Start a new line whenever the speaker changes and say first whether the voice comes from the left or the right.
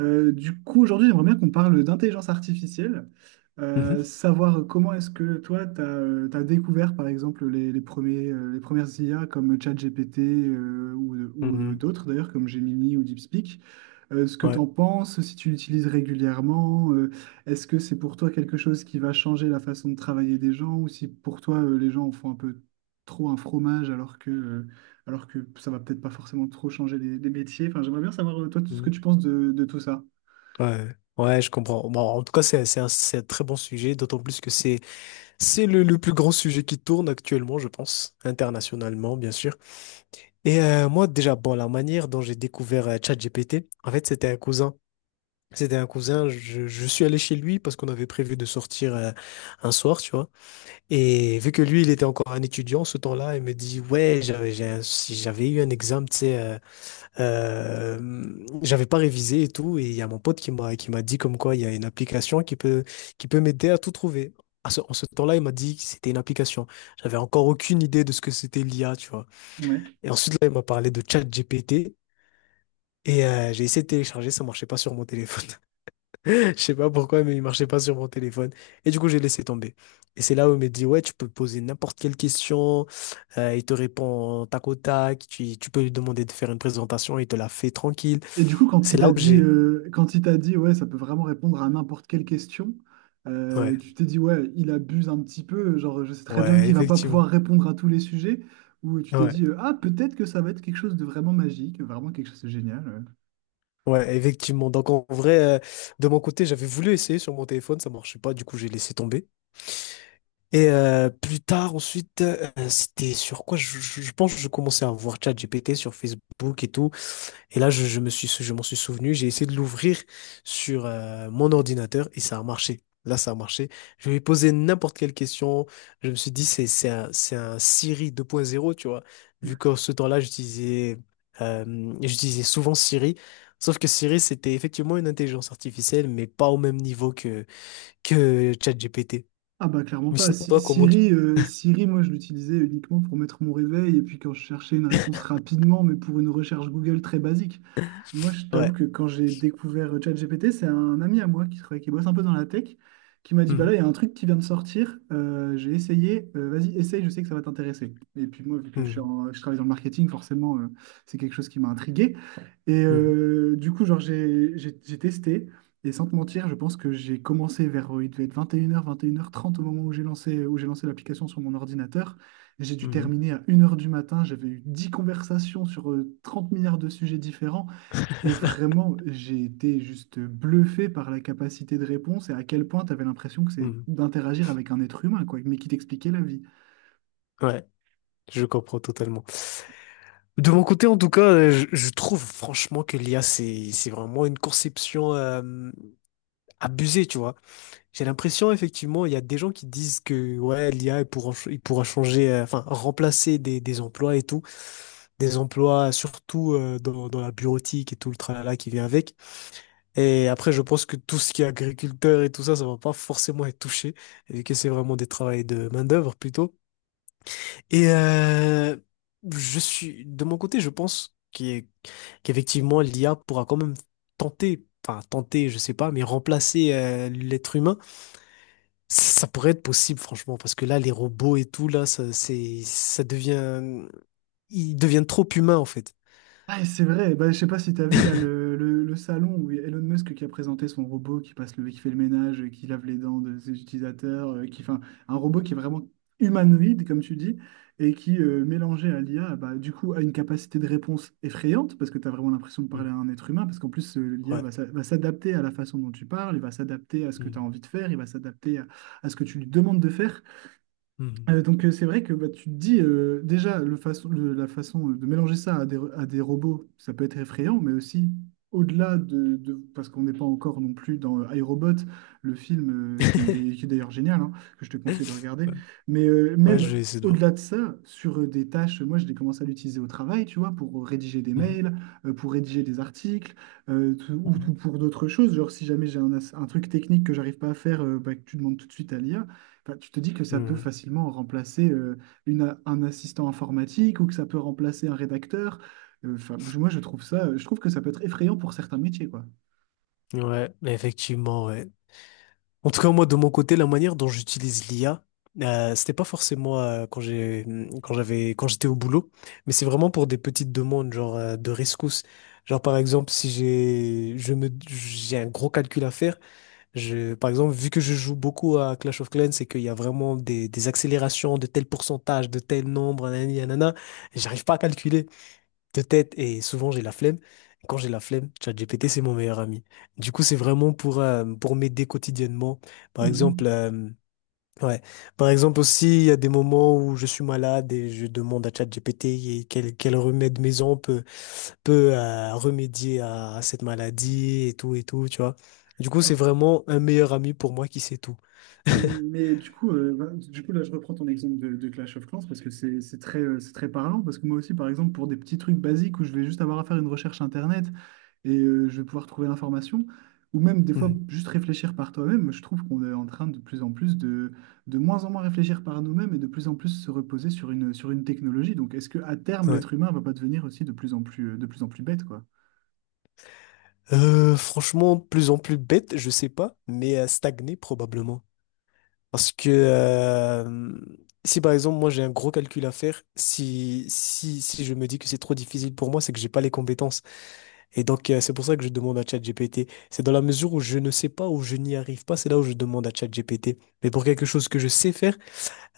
right: Du coup, aujourd'hui, j'aimerais bien qu'on parle d'intelligence artificielle.
left: Mhm.
right: Savoir comment est-ce que toi, tu as découvert, par exemple, les premières IA comme ChatGPT, ou,
left: Mhm.
right: d'autres, d'ailleurs, comme Gemini ou DeepSpeak. Ce que tu
left: Ouais.
right: en penses, si tu l'utilises régulièrement. Est-ce que c'est pour toi quelque chose qui va changer la façon de travailler des gens, ou si pour toi, les gens en font un peu trop un fromage, alors que ça va peut-être pas forcément trop changer les métiers. Enfin, j'aimerais bien savoir, toi, tout ce que tu
left: Mhm.
right: penses de tout ça.
left: Ouais. Ouais, je comprends. Bon, en tout cas, c'est un très bon sujet, d'autant plus que c'est le plus grand sujet qui tourne actuellement, je pense, internationalement, bien sûr. Et moi, déjà, bon, la manière dont j'ai découvert ChatGPT, en fait, c'était un cousin. C'était un cousin, je suis allé chez lui parce qu'on avait prévu de sortir un soir, tu vois. Et vu que lui, il était encore un étudiant ce temps-là, il me dit, ouais, si j'avais eu un examen, tu sais, Euh, j'avais pas révisé et tout, et il y a mon pote qui m'a dit comme quoi il y a une application qui peut m'aider à tout trouver. En ce temps-là, il m'a dit que c'était une application. J'avais encore aucune idée de ce que c'était l'IA, tu vois.
right: Ouais.
left: Et ensuite là, il m'a parlé de ChatGPT et j'ai essayé de télécharger, ça marchait pas sur mon téléphone. Je sais pas pourquoi, mais il marchait pas sur mon téléphone. Et du coup, j'ai laissé tomber. Et c'est là où il m'a dit, ouais, tu peux poser n'importe quelle question, il te répond tac au tac, tu peux lui demander de faire une présentation, il te la fait tranquille.
right: Et du coup,
left: C'est là où j'ai.
right: quand il t'a dit, ouais, ça peut vraiment répondre à n'importe quelle question.
left: Ouais,
right: Tu t'es dit, ouais, il abuse un petit peu, genre, je sais très bien
left: ouais,
right: qu'il va pas pouvoir
left: effectivement.
right: répondre à tous les sujets? Ou tu t'es
left: Ouais,
right: dit, ah, peut-être que ça va être quelque chose de vraiment magique, vraiment quelque chose de génial. Ouais.
left: ouais, effectivement. Donc en vrai, de mon côté, j'avais voulu essayer sur mon téléphone, ça marchait pas, du coup j'ai laissé tomber. Et plus tard, ensuite, c'était sur quoi? Je pense que je commençais à voir ChatGPT sur Facebook et tout. Et là, je m'en suis souvenu, j'ai essayé de l'ouvrir sur mon ordinateur et ça a marché. Là, ça a marché. Je lui ai posé n'importe quelle question. Je me suis dit, c'est un Siri 2.0, tu vois. Vu qu'en ce temps-là, j'utilisais souvent Siri. Sauf que Siri, c'était effectivement une intelligence artificielle, mais pas au même niveau que ChatGPT.
right: Ah bah clairement
left: Mais
right: pas.
left: sinon, toi, comment tu.
right: Siri, moi je l'utilisais uniquement pour mettre mon réveil et puis quand je cherchais une réponse rapidement, mais pour une recherche Google très basique. Moi, je t'avoue
left: Ouais.
right: que quand j'ai découvert ChatGPT, c'est un ami à moi qui travaille, qui bosse un peu dans la tech, qui m'a dit, bah
left: Mhm.
right: là, il y a un truc qui vient de sortir. J'ai essayé, vas-y, essaye, je sais que ça va t'intéresser. Et puis moi, vu que je, suis
left: Mhm.
right: en- je travaille dans le marketing, forcément, c'est quelque chose qui m'a intrigué.
left: Mhm.
right: Du coup, genre, j'ai testé, et sans te mentir, je pense que j'ai commencé vers, il devait être 21 h, 21 h 30 au moment où j'ai lancé l'application sur mon ordinateur. J'ai dû
left: Mhm.
right: terminer à une heure du matin, j'avais eu 10 conversations sur 30 milliards de sujets différents. Et vraiment, j'ai été juste bluffé par la capacité de réponse et à quel point tu avais l'impression que c'est
left: Mhm.
right: d'interagir avec un être humain, quoi, mais qui t'expliquait la vie.
left: Ouais, je comprends totalement. De mon côté, en tout cas, je trouve franchement que l'IA, c'est vraiment une conception abusée, tu vois. J'ai l'impression, effectivement, il y a des gens qui disent que ouais, l'IA, il pourra changer, enfin, remplacer des emplois et tout, des emplois surtout dans la bureautique et tout le tralala qui vient avec. Et après, je pense que tout ce qui est agriculteur et tout ça, ça va pas forcément être touché, vu que c'est vraiment des travails de main-d'œuvre plutôt. Et je suis de mon côté, je pense qu'effectivement l'IA pourra quand même tenter, enfin tenter, je sais pas, mais remplacer l'être humain. Ça pourrait être possible, franchement, parce que là, les robots et tout, là, ça, c'est, ça devient, ils deviennent trop humains en fait.
right: Ah, et c'est vrai, bah, je sais pas si tu as vu là le salon où il y a Elon Musk qui a présenté son robot qui fait le ménage, qui lave les dents de ses utilisateurs, un robot qui est vraiment humanoïde, comme tu dis, et qui, mélangé à l'IA, bah, du coup, a une capacité de réponse effrayante, parce que tu as vraiment l'impression de parler
left: Mm.
right: à un être humain, parce qu'en plus, l'IA
left: Ouais.
right: va s'adapter à la façon dont tu parles, il va s'adapter à ce que tu as
left: Mm.
right: envie de faire, il va s'adapter à ce que tu lui demandes de faire.
left: Mhm.
right: Donc c'est vrai que bah, tu te dis, déjà la façon, de mélanger ça à des robots, ça peut être effrayant, mais aussi au-delà parce qu'on n'est pas encore non plus dans iRobot, le film, qui est d'ailleurs génial, hein, que je te conseille de regarder,
left: Ouais,
right: mais
left: ouais, je
right: même
left: vais essayer de voir.
right: au-delà de ça, sur des tâches. Moi je l'ai commencé à l'utiliser au travail, tu vois, pour rédiger des mails, pour rédiger des articles,
left: Mhm.
right: ou
left: Mhm.
right: pour d'autres choses, genre si jamais j'ai un truc technique que j'arrive pas à faire, bah, que tu demandes tout de suite à l'IA. Enfin, tu te dis que ça peut facilement remplacer un assistant informatique, ou que ça peut remplacer un rédacteur. Enfin, moi, je trouve que ça peut être effrayant pour certains métiers, quoi.
left: Mhm. Ouais, mais effectivement, ouais. En tout cas, moi, de mon côté, la manière dont j'utilise l'IA, c'était pas forcément quand j'étais au boulot, mais c'est vraiment pour des petites demandes, genre de rescousse. Genre, par exemple, si j'ai, je me, j'ai un gros calcul à faire, par exemple, vu que je joue beaucoup à Clash of Clans et qu'il y a vraiment des accélérations de tel pourcentage, de tel nombre, nanani, nanana, j'arrive pas à calculer de tête et souvent j'ai la flemme. Et quand j'ai la flemme, ChatGPT, c'est mon meilleur ami. Du coup, c'est vraiment pour m'aider quotidiennement. Par
right: Mhm.
left: exemple, ouais. Par exemple aussi, il y a des moments où je suis malade et je demande à ChatGPT et quel remède maison peut remédier à cette maladie et tout, tu vois. Du coup, c'est vraiment un meilleur ami pour moi qui sait tout.
right: Mais du coup, là, je reprends ton exemple de Clash of Clans, parce que c'est très parlant. Parce que moi aussi, par exemple, pour des petits trucs basiques où je vais juste avoir à faire une recherche internet, et je vais pouvoir trouver l'information, ou même des fois
left: Mhm.
right: juste réfléchir par toi-même. Je trouve qu'on est en train de plus en plus de moins en moins réfléchir par nous-mêmes et de plus en plus se reposer sur une technologie. Donc, est-ce que à terme,
left: Ouais.
right: l'être humain va pas devenir aussi de plus en plus bête, quoi?
left: Franchement, plus en plus bête, je sais pas, mais stagner probablement. Parce que si par exemple moi j'ai un gros calcul à faire, si je me dis que c'est trop difficile pour moi, c'est que j'ai pas les compétences. Et donc c'est pour ça que je demande à ChatGPT. C'est dans la mesure où je ne sais pas ou je n'y arrive pas, c'est là où je demande à ChatGPT. Mais pour quelque chose que je sais faire,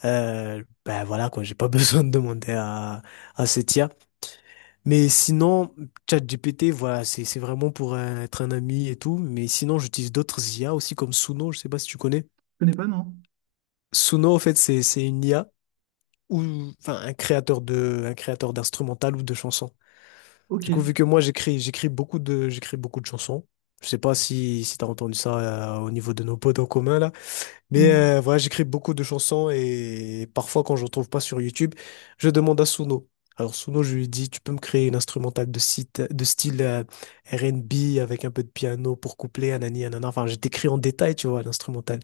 left: ben voilà quoi, j'ai pas besoin de demander à cette IA. Mais sinon ChatGPT, voilà, c'est vraiment pour être un ami et tout. Mais sinon j'utilise d'autres IA aussi comme Suno, je sais pas si tu connais.
right: Je connais pas, non?
left: Suno en fait c'est une IA ou enfin un créateur d'instrumental ou de chansons.
right: Ok,
left: Du coup, vu que moi j'écris beaucoup de chansons. Je sais pas si t'as entendu ça au niveau de nos potes en commun là, mais
right: oui.
left: voilà, j'écris beaucoup de chansons et parfois quand je ne trouve pas sur YouTube, je demande à Suno. Alors Suno, je lui dis tu peux me créer une instrumentale de site de style R&B avec un peu de piano pour coupler anani anana. Enfin, je décris en détail, tu vois, l'instrumental.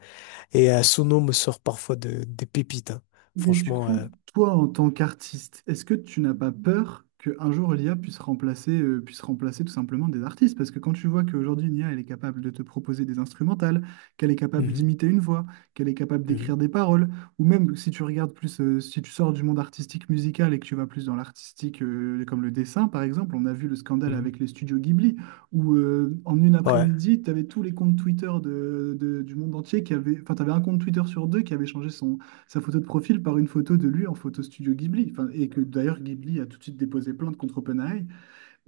left: Et Suno me sort parfois de des pépites, hein.
right: Mais du
left: Franchement,
right: coup,
left: euh,
right: toi, en tant qu'artiste, est-ce que tu n'as pas peur qu'un jour l'IA puisse remplacer, tout simplement des artistes? Parce que quand tu vois qu'aujourd'hui, une IA, elle est capable de te proposer des instrumentales, qu'elle est capable
left: Mhm,
right: d'imiter une voix, qu'elle est capable
left: mhm.
right: d'écrire des paroles, ou même si tu regardes plus, si tu sors du monde artistique musical et que tu vas plus dans l'artistique, comme le dessin, par exemple. On a vu le scandale
left: Mhm.
right: avec les studios Ghibli, où en une
left: Ouais,
right: après-midi, tu avais tous les comptes Twitter du monde entier qui avaient, enfin, tu avais un compte Twitter sur deux qui avait changé son sa photo de profil par une photo de lui en photo studio Ghibli. Enfin, et que d'ailleurs Ghibli a tout de suite déposé plainte contre OpenAI.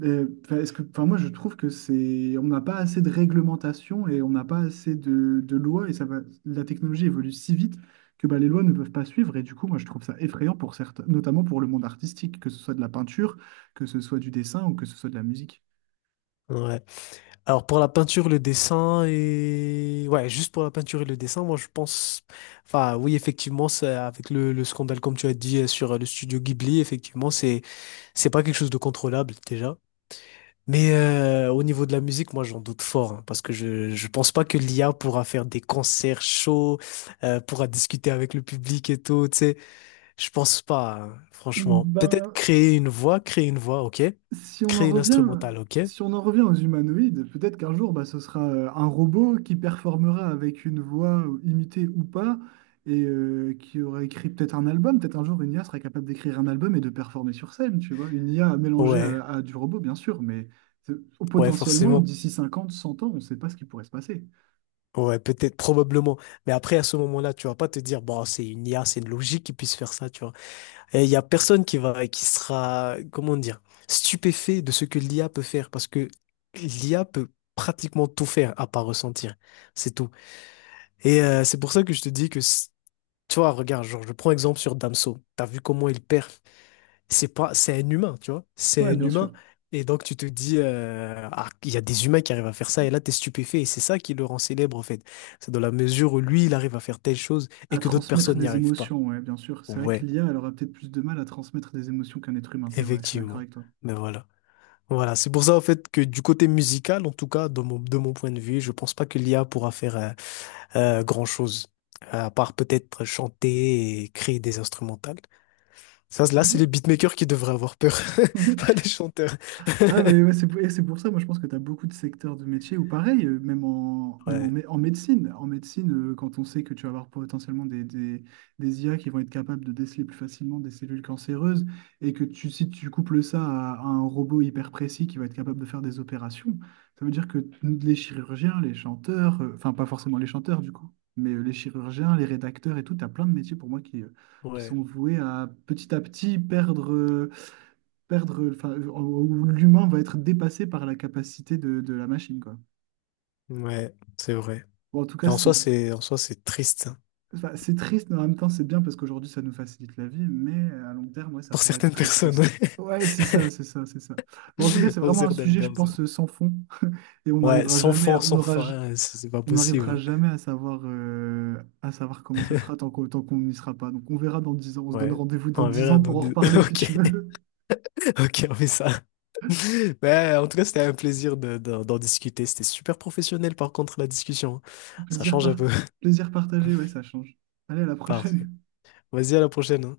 right: Moi je trouve que c'est, on n'a pas assez de réglementation et on n'a pas assez de lois, et ça va, la technologie évolue si vite que bah, les lois ne peuvent pas suivre. Et du coup, moi je trouve ça effrayant pour certains, notamment pour le monde artistique, que ce soit de la peinture, que ce soit du dessin ou que ce soit de la musique.
left: ouais. Alors pour la peinture, le dessin et ouais, juste pour la peinture et le dessin, moi je pense, enfin oui effectivement, c'est avec le, scandale comme tu as dit sur le studio Ghibli, effectivement c'est pas quelque chose de contrôlable déjà. Mais au niveau de la musique, moi j'en doute fort hein, parce que je pense pas que l'IA pourra faire des concerts chauds, pourra discuter avec le public et tout. Tu sais, je pense pas hein, franchement. Peut-être
right: Ben,
left: créer une voix, ok.
right: Si on en
left: Créer une
right: revient,
left: instrumentale, ok.
right: si on en revient aux humanoïdes, peut-être qu'un jour, bah, ce sera un robot qui performera avec une voix imitée ou pas, et qui aura écrit peut-être un album. Peut-être un jour, une IA sera capable d'écrire un album et de performer sur scène, tu vois. Une IA mélangée
left: Ouais,
right: à du robot, bien sûr, mais euh,
left: ouais,
right: potentiellement,
left: forcément.
right: d'ici 50, 100 ans, on ne sait pas ce qui pourrait se passer.
left: Ouais, peut-être, probablement. Mais après, à ce moment-là, tu vas pas te dire, bon, c'est une IA, c'est une logique qui puisse faire ça, tu vois. Et il y a personne qui va, qui sera, comment dire, stupéfait de ce que l'IA peut faire parce que l'IA peut pratiquement tout faire à part ressentir. C'est tout. Et c'est pour ça que je te dis que, tu vois, regarde, genre, je prends exemple sur Damso. T'as vu comment il perd, c'est pas, c'est un humain, tu vois. C'est
right: Ouais,
left: un
right: bien
left: humain.
right: sûr.
left: Et donc, tu te dis, ah, il y a des humains qui arrivent à faire ça, et là, t'es stupéfait. Et c'est ça qui le rend célèbre, en fait. C'est dans la mesure où lui, il arrive à faire telle chose et
right: À
left: que d'autres
right: transmettre
left: personnes n'y
right: des
left: arrivent pas.
right: émotions, ouais, bien sûr. C'est vrai que
left: Ouais,
right: l'IA, elle aura peut-être plus de mal à transmettre des émotions qu'un être humain. C'est vrai, je suis d'accord
left: effectivement.
right: avec toi.
left: Mais voilà. Voilà. C'est pour ça, en fait, que du côté musical, en tout cas, de mon point de vue, je pense pas que l'IA pourra faire grand-chose. À part peut-être chanter et créer des instrumentales. Ça, là, c'est les beatmakers qui devraient avoir peur,
right: Ouais.
left: pas les chanteurs.
right: Ah, mais ouais, c'est pour ça, moi je pense que tu as beaucoup de secteurs de métiers où pareil, même en, même en,
left: Ouais.
right: mé- en médecine, quand on sait que tu vas avoir potentiellement des IA qui vont être capables de déceler plus facilement des cellules cancéreuses, et que si tu couples ça à un robot hyper précis qui va être capable de faire des opérations, ça veut dire que les chirurgiens, les chanteurs, enfin pas forcément les chanteurs du coup, mais les chirurgiens, les rédacteurs et tout, tu as plein de métiers pour moi qui
left: Ouais,
right: sont voués à petit perdre, où l'humain va être dépassé par la capacité de la machine, quoi.
left: ouais, c'est vrai.
right: Bon, en tout
left: Et
right: cas,
left: en soi, en soi, c'est triste, hein.
right: c'est triste, mais en même temps, c'est bien parce qu'aujourd'hui, ça nous facilite la vie, mais à long terme, ouais, ça
left: Pour
right: pourrait être
left: certaines
right: très
left: personnes, ouais.
right: triste. Ouais, c'est ça, c'est ça, c'est ça. Bon, en tout cas, c'est
left: Pour
right: vraiment un
left: certaines
right: sujet, je
left: personnes.
right: pense, sans fond. Et
left: Ouais, sans fond, sans fin, c'est pas
right: on
left: possible,
right: n'arrivera
left: ouais.
right: jamais à savoir comment ça sera tant tant qu'on n'y sera pas. Donc, on verra dans 10 ans, on se donne
left: Ouais.
right: rendez-vous dans
left: On
right: 10
left: verra
right: ans
left: dans
right: pour en
left: deux.
right: reparler si
left: Ok,
right: tu veux.
left: ok, on fait ça. Ouais, en tout cas, c'était un plaisir d'en discuter. C'était super professionnel, par contre, la discussion, hein. Ça
right: Plaisir
left: change un
right: par-
left: peu.
right: Plaisir partagé, ouais, ça change. Allez, à la
left: Parfait.
right: prochaine.
left: Vas-y, à la prochaine, hein.